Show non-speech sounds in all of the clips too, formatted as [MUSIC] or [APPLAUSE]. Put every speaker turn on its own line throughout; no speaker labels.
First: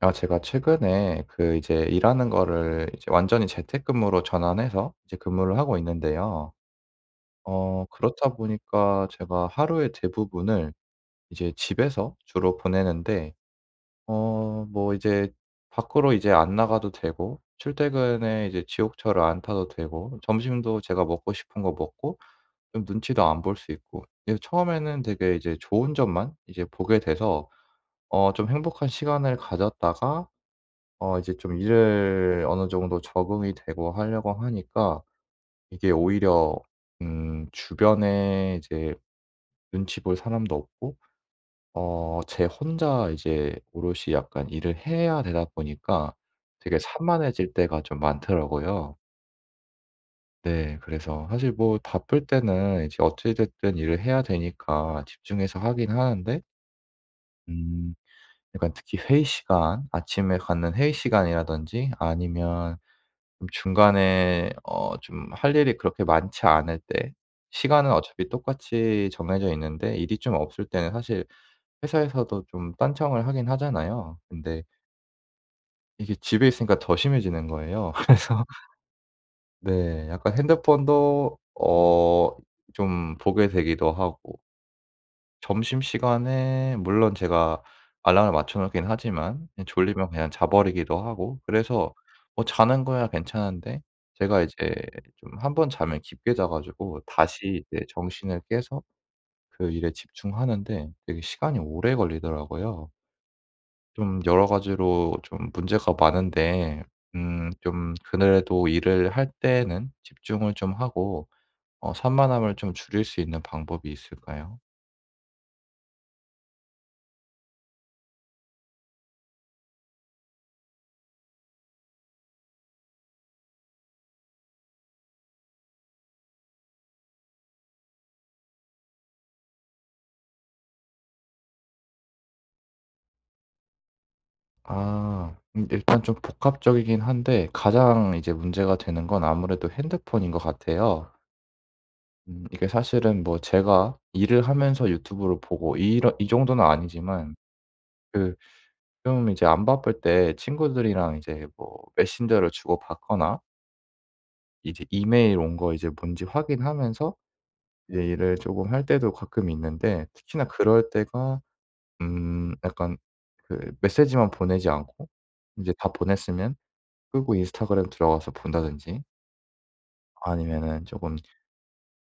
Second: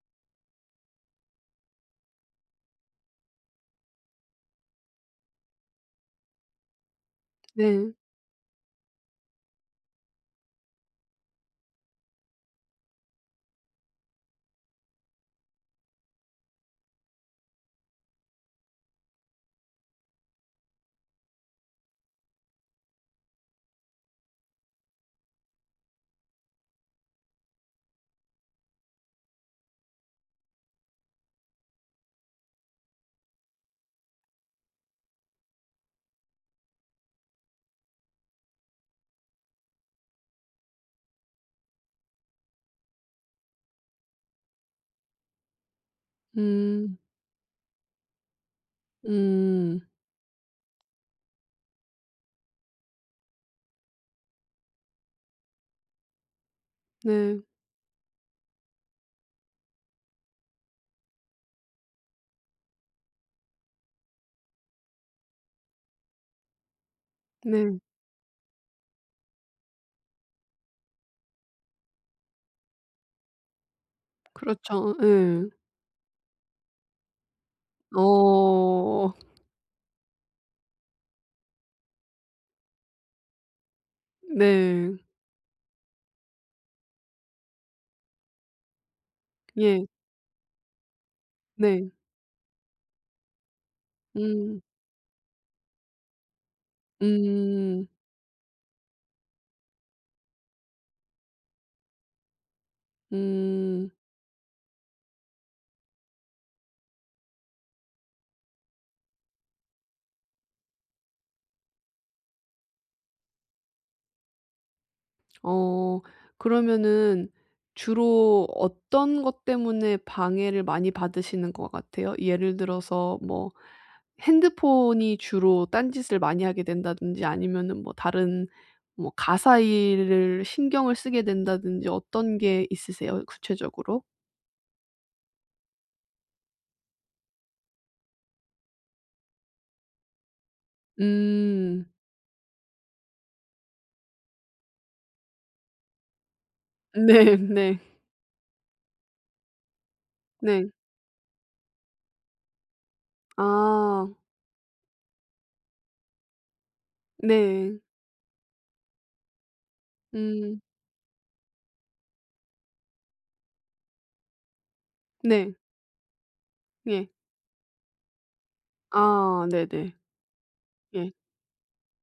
아, 제가 최근에 그 이제 일하는 거를 이제 완전히 재택근무로 전환해서 이제 근무를 하고 있는데요.
네.
그렇다 보니까 제가 하루의 대부분을 이제 집에서 주로 보내는데, 뭐 이제 밖으로 이제 안 나가도 되고, 출퇴근에 이제 지옥철을 안 타도 되고, 점심도 제가 먹고 싶은 거 먹고, 좀 눈치도 안 볼 수 있고, 이제 처음에는 되게 이제 좋은 점만 이제 보게 돼서 좀 행복한 시간을 가졌다가, 이제 좀 일을 어느 정도 적응이 되고 하려고 하니까 이게 오히려 주변에 이제 눈치 볼 사람도 없고 제 혼자 이제 오롯이 약간 일을 해야 되다 보니까 되게
음.
산만해질 때가 좀 많더라고요.
음.
네. 그래서 사실 뭐 바쁠 때는 이제 어찌 됐든 일을 해야 되니까 집중해서 하긴 하는데,
네.
음 약간 특히 회의 시간, 아침에 갖는 회의 시간이라든지 아니면 좀 중간에 좀 할 일이 그렇게 많지 않을 때,
네.
시간은 어차피 똑같이 정해져 있는데 일이 좀 없을 때는 사실 회사에서도 좀 딴청을 하긴 하잖아요. 근데
그렇죠. 예.
이게 집에 있으니까 더 심해지는 거예요. [LAUGHS] 그래서
어.
네, 약간 핸드폰도 좀 보게 되기도 하고,
네.
점심시간에 물론 제가 알람을 맞춰 놓긴 하지만, 예,
예.
졸리면 그냥 자 버리기도 하고.
네.
그래서 뭐 자는 거야 괜찮은데, 제가 이제
음.
좀 한 번 자면 깊게 자 가지고 다시 이제
음.
정신을 깨서 그 일에 집중하는데 되게 시간이 오래 걸리더라고요.
음.
좀 여러 가지로 좀 문제가 많은데, 좀 그래도 일을 할 때는 집중을 좀 하고 산만함을 좀 줄일 수 있는 방법이 있을까요?
어. 그러면은 주로 어떤 것 때문에 방해를 많이 받으시는 것 같아요? 예를 들어서 뭐 핸드폰이 주로 딴짓을 많이 하게 된다든지 아니면은 뭐 다른 뭐 가사 일을 신경을 쓰게 된다든지 어떤 게 있으세요 구체적으로?
아. 일단 좀 복합적이긴 한데 가장 이제 문제가 되는 건 아무래도 핸드폰인 것 같아요.
음.
이게 사실은 뭐 제가 일을 하면서 유튜브를 보고 이런 이 정도는 아니지만
네 네.
그 좀 이제 안 바쁠 때
네.
친구들이랑 이제 뭐 메신저를 주고받거나
아.
이제 이메일 온 거 이제 뭔지 확인하면서
네.
이제 일을 조금 할 때도 가끔 있는데, 특히나
음.
그럴 때가 약간 그 메시지만 보내지 않고
네.
이제 다 보냈으면
예.
끄고 인스타그램 들어가서 본다든지,
아 네네.
아니면은 조
예.
금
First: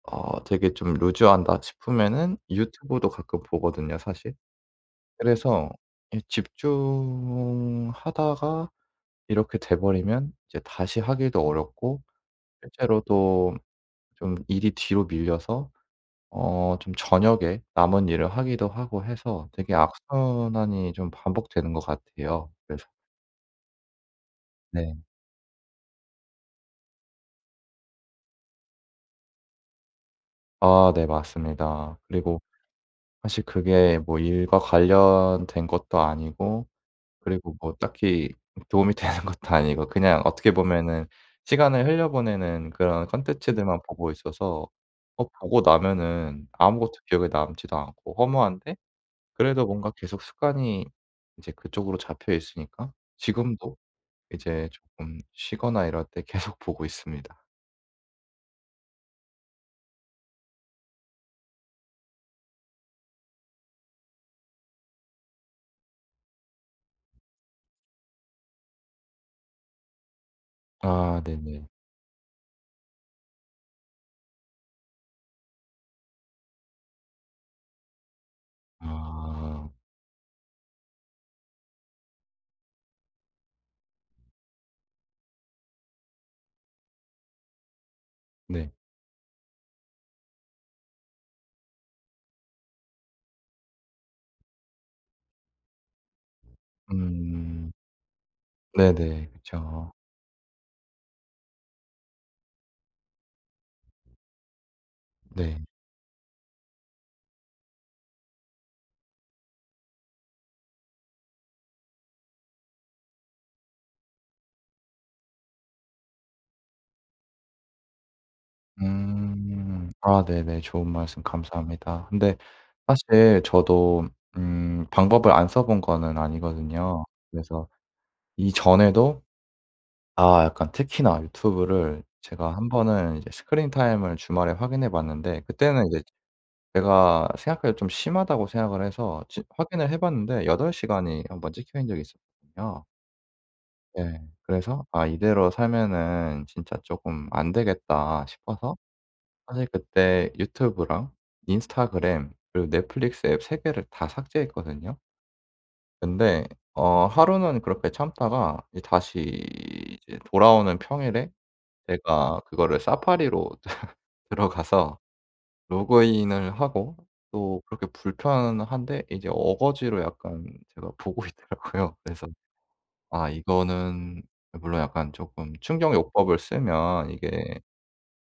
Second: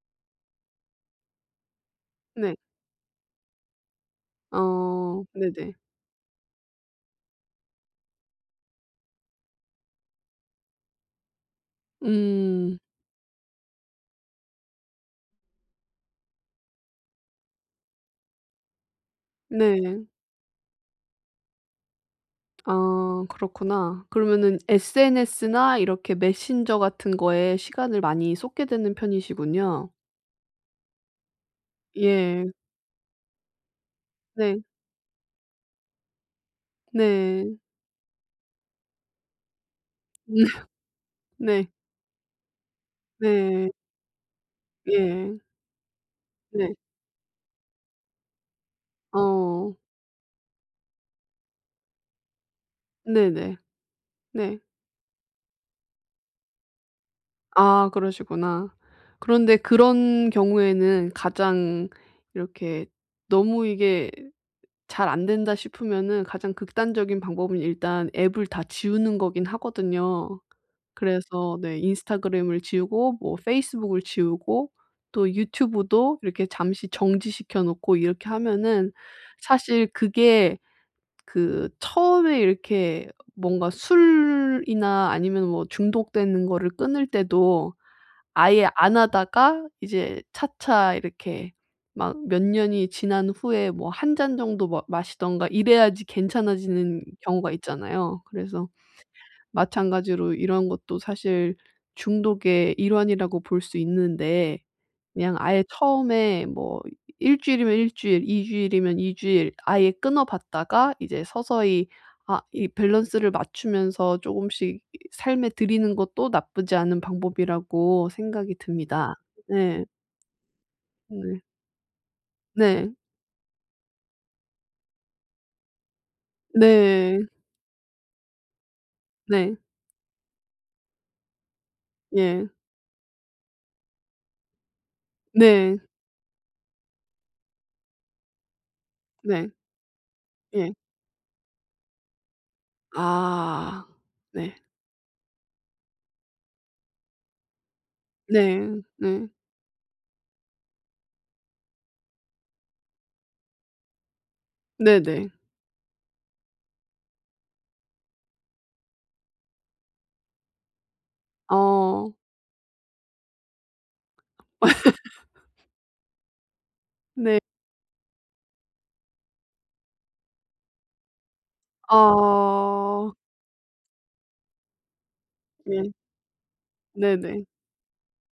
되게 좀 루즈한다 싶으면은
네.
유튜브도 가끔 보거든요, 사실.
어
그래서
네네.
이 집중하다가 이렇게 돼 버리면 이제 다시 하기도 어렵고,
음.
실제로도 좀 일이 뒤로 밀려서 좀 저녁에 남은 일을 하기도 하고 해서 되게
네.
악순환이 좀 반복되는 것 같아요. 그래서
아 그렇구나. 그러면은
네.
SNS나 이렇게 메신저 같은 거에 시간을 많이 쏟게 되는 편이시군요.
아 네, 맞습니다. 그리고
예.
사실 그게 뭐 일과
네.
관련된 것도 아니고,
네.
그리고 뭐 딱히 도움이 [LAUGHS] 되는 것도 아니고 그냥 어떻게
[LAUGHS]
보면은
네.
시간을 흘려보내는 그런
네.
콘텐츠들만 보고 있어서,
예.
보고 나면은
네.
아무것도 기억에 남지도 않고 허무한데, 그래도
어.
뭔가 계속 습관이 이제 그쪽으로 잡혀 있으니까
네네. 네.
지금도
네.
이제 조금 쉬거나 이럴 때 계속 보고 있습니다.
아 그러시구나. 그런데 그런 경우에는 가장 이렇게 너무 이게 잘 안 된다 싶으면은 가장 극단적인 방법은 일단 앱을 다 지우는 거긴 하거든요.
아
그래서
네네.
네 인스타그램을 지우고 뭐 페이스북을 지우고 또 유튜브도 이렇게 잠시 정지시켜 놓고 이렇게 하면은
아
사실 그게 그 처음에 이렇게 뭔가 술이나 아니면 뭐 중독되는 거를 끊을 때도 아예
네.
안 하다가 이제 차차 이렇게 막 몇 년이 지난 후에 뭐 한 잔 정도 마 마시든가 이래야지 괜찮아지는 경우가
음.
있잖아요. 그래서
네네, 그쵸.
마찬가지로 이런 것도 사실 중독의 일환이라고 볼 수 있는데 그냥 아예
네.
처음에 뭐 일 주일이면 일 주일, 이 주일이면 이 주일 아예 끊어 봤다가 이제 서서히 아 이 밸런스를 맞추면서 조금씩 삶에 들이는 것도 나쁘지 않은 방법이라고 생각이 듭니다. 네.
음. 아 네네, 좋은 말씀
네.
감사합니다. 근데
네.
사실 저도 방법을 안 써본 거는 아니거든요.
네.
그래서 이전에도
네.
약간 특히나 유튜브를
예.
제가 한 번은 이제 스크린 타임을 주말에 확인해 봤는데,
네.
그때는 이제 제가 생각해도 좀 심하다고 생각을 해서 지
네.
확인을 해 봤는데
예.
8시간 시간이 한 번 찍혀있는 적이 있었거든요.
아.
네.
네.
그래서 '아, 이대로 살면은 진짜 쪼끔 안 되겠다.'
네.
싶어서
네.
사실 그때 유튜브랑 인스타그램 그리고 넷플릭스 앱 3개 개를 다 삭제했거든요.
네네.
근데 하루는 그렇게 참다가 이 다시 이제 돌아오는 평일에
어.
제가 그거를 사파리로 [LAUGHS] 들어가서 로그인을 하고,
네.
또 그렇게 불편한데 이제 어거지로 약간 제가 보고 있더라고요. 그래서
아.
이거는 물론 약간 조금
예.
충격요법을 쓰면
네네.
이게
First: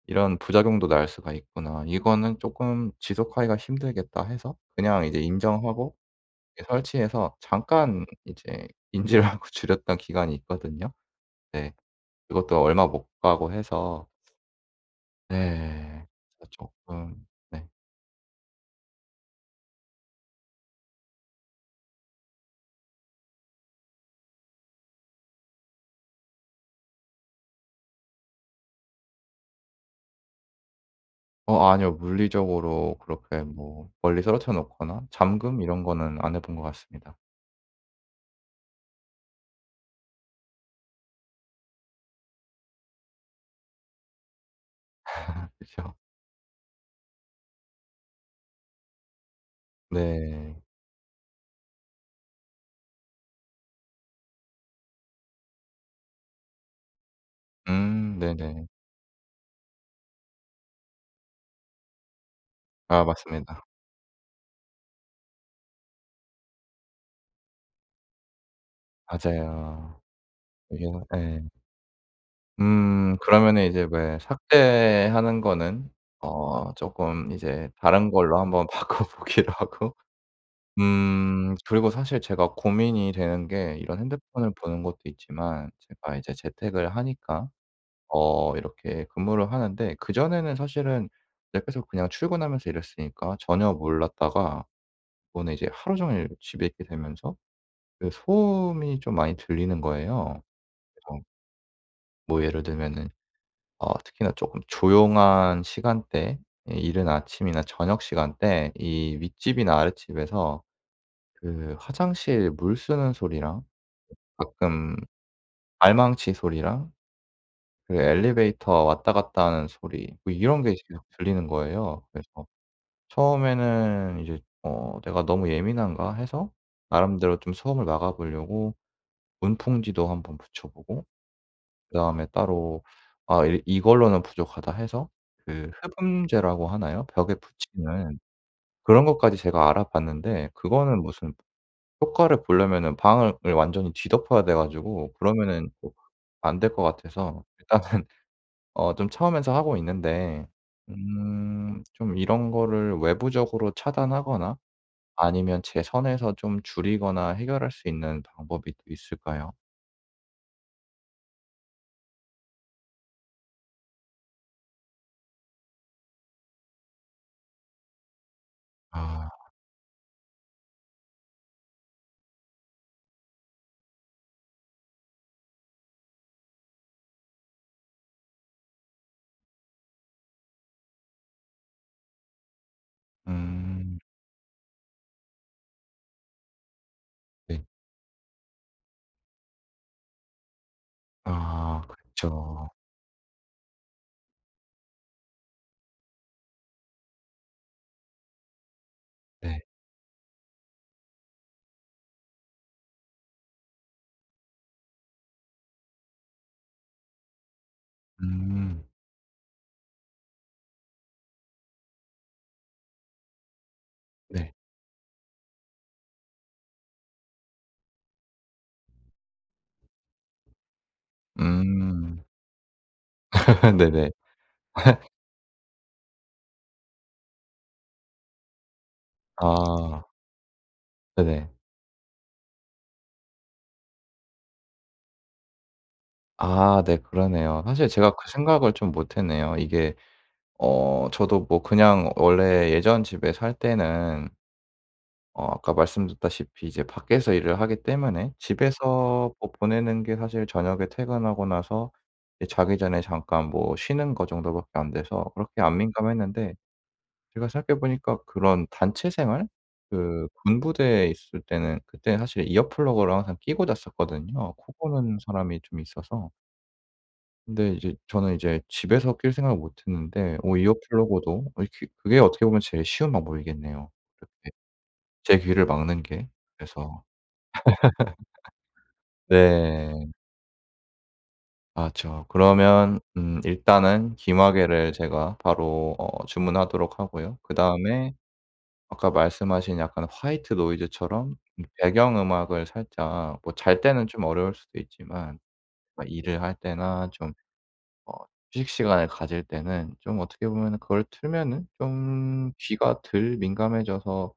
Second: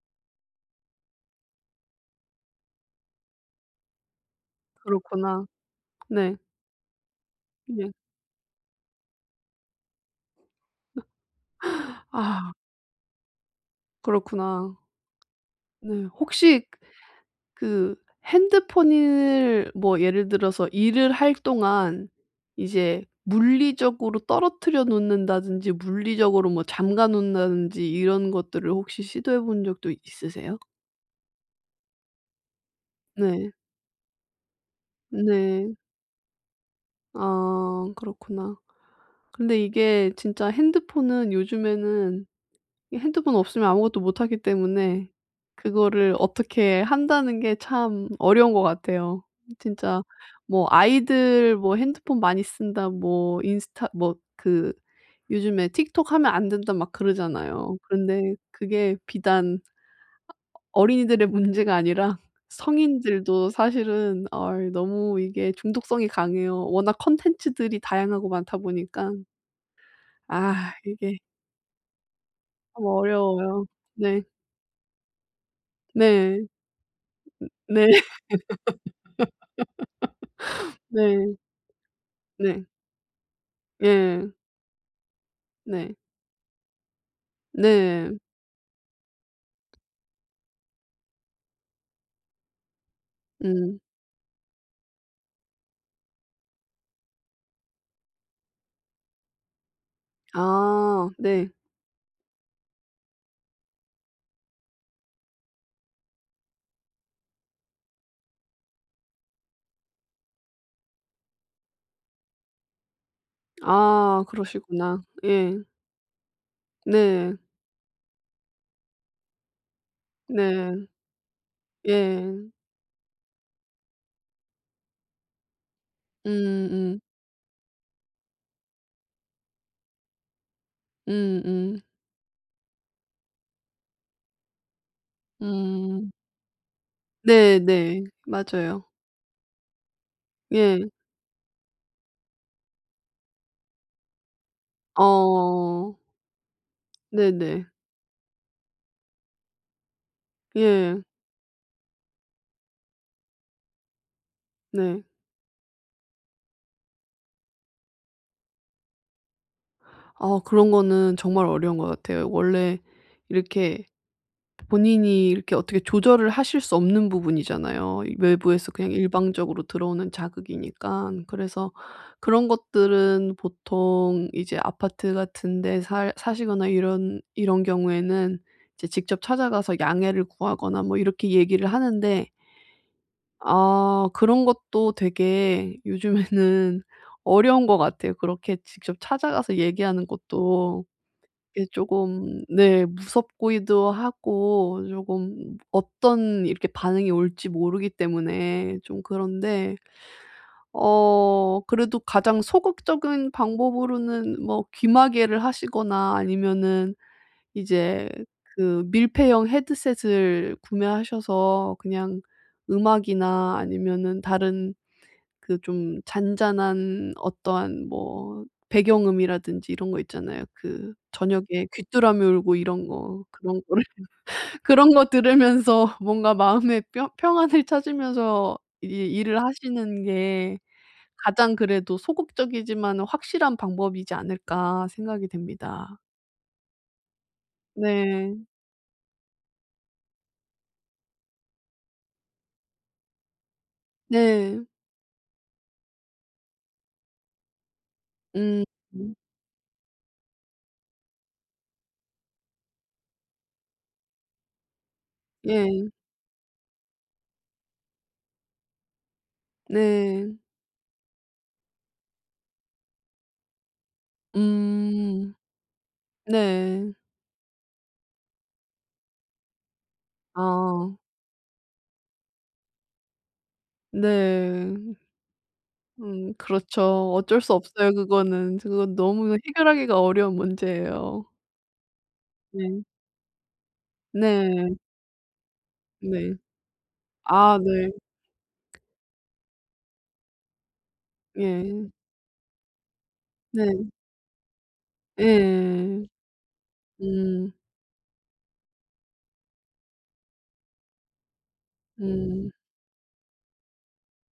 '이런 부작용도 날 수가 있구나. 이거는 조금 지속하기가 힘들겠다.' 해서 그냥 이제
그렇구나.
인정하고
네.
이 설치해서
네.
잠깐 이제 인지를 하고 [LAUGHS] 줄였던 기간이 있거든요. 네.
아
그것도 얼마 못 가고 해서
그렇구나. 네.
네. 그래서
혹시
조금, 네.
그 핸드폰을 뭐 예를 들어서 일을 할 동안 이제 물리적으로 떨어뜨려 놓는다든지 물리적으로 뭐 잠가 놓는다든지 이런 것들을 혹시 시도해 본 적도 있으세요?
아니요, 물리적으로 그렇게
네.
뭐 멀리 떨어뜨려 놓거나 잠금
네.
이런 거는 안 해본 것 같습니다.
아 그렇구나. 근데 이게 진짜 핸드폰은 요즘에는 이 핸드폰 없으면 아무것도 못하기 때문에
아, 그죠?
그거를 어떻게 한다는 게 참 어려운 것 같아요. 진짜
네.
뭐 아이들 뭐 핸드폰 많이 쓴다 뭐 인스타 뭐 그 요즘에 틱톡 하면 안 된다 막 그러잖아요. 그런데
네네.
그게 비단 어린이들의 문제가 아니라
아
성인들도
맞습니다,
사실은 어이 너무 이게 중독성이 강해요. 워낙 콘텐츠들이 다양하고 많다 보니까.
맞아요.
아
이게,
이게
예.
참 어려워요.
그러면은 이제 왜
네.
삭제하는 거는
네.
쪼끔 이제
네.
다른 걸로 한번 [LAUGHS] 바꿔 보기로 하고,
네.
그리고 사실 제가
네.
고민이 되는 게 이런
예.
핸드폰을 보는 것도 있지만,
네.
제가 이제 재택을 하니까
네.
이렇게 근무를 하는데, 그전에는 사실은 옆에서 그냥 출근하면서 일했으니까 전혀
음.
몰랐다가 이번에 이제 하루 종일 집에 있게 되면서 그 소음이 좀 많이 들리는 거예요.
아
그래서
네.
뭐 예를 들면은 특히나 조금 조용한 시간대, 예, 이른 아침이나 저녁 시간대, 이 윗집이나 아랫집에서 그 화장실 물 쓰는 소리랑
아
가끔
그러시구나. 예.
발망치 소리랑
네.
그 엘리베이터 왔다 갔다 하는 소리 뭐 이런 게
네.
계속 들리는 거예요. 그래서
예.
처음에는 이제 '내가 너무 예민한가?' 해서
음음.
나름대로 좀 소음을 막아 보려고 문풍지도 한번 붙여 보고,
음음.
그다음에 따로 아 이 이걸로는 부족하다 해서 그
음.
흡음재라고 하나요? 벽에
네네.
붙이는
맞아요.
그런 것까지 제가 알아봤는데,
예.
그거는 무슨 효과를 보려면은 방을 완전히 뒤덮어야 돼 가지고 그러면은 또
어.
안 될 것 같아서
네네.
일단은 [LAUGHS] 좀 처음에서 하고 있는데,
예.
좀 이런 거를 외부적으로 차단하거나
네.
아니면 제 선에서 좀 줄이거나 해결할 수 있는 방법이 또 있을까요?
아 그런 거는 정말 어려운 것 같아요. 원래 이렇게 본인이 이렇게 어떻게 조절을 하실 수 없는 부분이잖아요. 이 외부에서 그냥
아.
일방적으로 들어오는 자극이니까 그래서 그런 것들은 보통 이제 아파트 같은 데 살 사시거나 이런 경우에는 이제 직접 찾아가서 양해를 구하거나 뭐 이렇게 얘기를 하는데
음.
아 그런 것도 되게 요즘에는 [LAUGHS]
네.
어려운 것 같아요. 그렇게 직접 찾아가서 얘기하는 것도. 이게
아
금
그렇죠.
네 무섭기도 하고 조금 어떤 이렇게 반응이 올지 모르기 때문에 좀
네.
그런데 어 그래도 가장 소극적인 방법으로는 뭐 귀마개를 하시거나 아니면은 이제 그
음.
밀폐형 헤드셋을 구매하셔서 그냥 음악이나 아니면은
네.
다른 그 좀 잔잔한 어떠한 뭐 배경음이라든지 이런 거 있잖아요. 그 저녁에 귀뚜라미
음.
울고 이런 거 그런
[LAUGHS]
거를
네네.
[LAUGHS] 그런 거 들으면서 뭔가 마음의 뿅 평안을 찾으면서 이 일을 하시는
아.
게
네네.
가장 그래도 '소극적이지만 확실한 방법이지 않을까.' 생각이 됩니다.
아 네, 그러네요. 사실 제가 그
네.
생각을 좀 못 했네요. 이게, 저도 뭐 그냥 원래 예전 집에 살 때는
네.
아까 말씀드렸다시피 이제 밖에서 일을 하기 때문에
음.
집에서 뭐 보내는 게 사실 저녁에 퇴근하고 나서 이제 자기 전에 잠깐 뭐 쉬는 거 정도밖에 안 돼서 그렇게 안
예.
민감했는데, 제가 생각해 보니까 그런 단체 생활? 그
네.
군부대에 있을 때는 그때 사실 이어 플러그를 항상 끼고 잤었거든요, 코 고는
음.
사람이 좀 있어서.
네.
근데 이제 저는 이제 집에서 낄 생각을 못 했는데 이어
아.
플러그도, 이렇게 그게 어떻게 보면 제일 쉬운 방법이겠네요, 이렇게
네.
제 귀를 막는 게. 그래서
그렇죠. 어쩔 수 없어요 그거는. 그건 너무 해결하기가
네.
어려운 문제예요.
맞죠.
네.
그러면 일단은
네.
귀마개를 제가 바로
네.
주문하도록 하고요.
아 네.
그다음에 아까 말씀하신 약간 화이트 노이즈처럼
예.
배경 음악을 살짝, 뭐 잘
네.
때는 좀 어려울 수도 있지만
예.
막 일을 할 때나 좀
음.
어 휴식 시간을 가질 때는 좀 어떻게 보면은 그걸 틀면은
음.
좀 귀가 덜 민감해져서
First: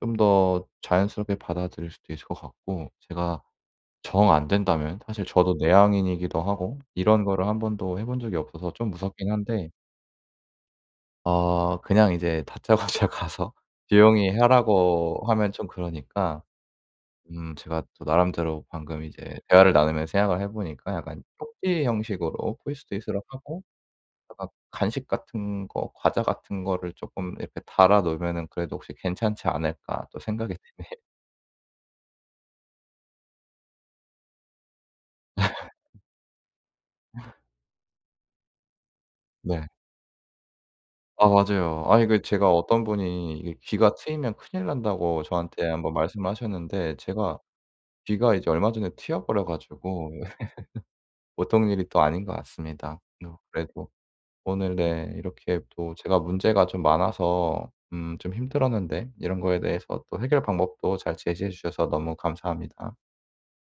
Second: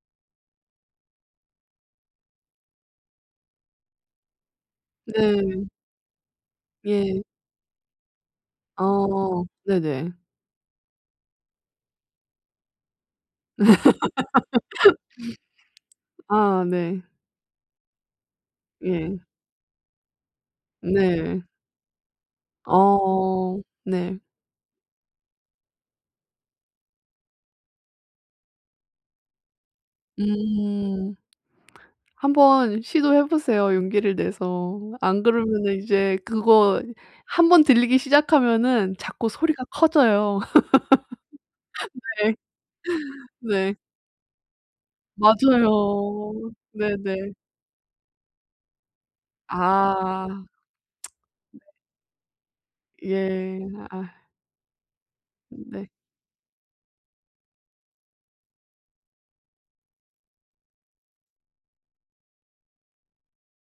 좀 더 자연스럽게 받아들일 수도 있을 것 같고, 제가 정 안 된다면, 사실 저도
네.
내향인이기도 하고
예.
이런 거를 한 번도 해본 적이 없어서 좀 무섭긴
어.
한데
네네.
그냥 이제 다짜고짜 [LAUGHS] 가서 조용히 하라고 하면 좀 그러니까,
아 네.
제가 또 나름대로 방금
예.
이제 대화를 나누면서 생각을 해 보니까 약간
네.
쪽지 형식으로 포스트잇으로
어.
하고,
네.
약간 간식 같은 거 과자 같은 거를 조금 이렇게 달아 놓으면은 그래도 혹시 괜찮지 않을까 또 생각이 드네요. [LAUGHS]
음. 한번 시도해 보세요 용기를 내서. 안 그러면은 이제 그거 한번 들리기 시작하면은 자꾸 소리가
네.
커져요.
아 맞아요. 아 이게
네.
제가 어떤
[LAUGHS]
분이 이게
네.
"귀가 트이면 큰일 난다."고 저한테 한번 말씀을
맞아요.
하셨는데,
네네.
제가 귀가 이제 얼마 전에 트여 버려 가지고
아.
[LAUGHS] 보통 일이 또 아닌 것 같습니다. 뭐
예.
그래도
아
오늘 네 이렇게
네.
또 제가 문제가 좀 많아서 좀 힘들었는데, 이런 거에 대해서 또 해결 방법도 잘 제시해 주셔서 너무 감사합니다.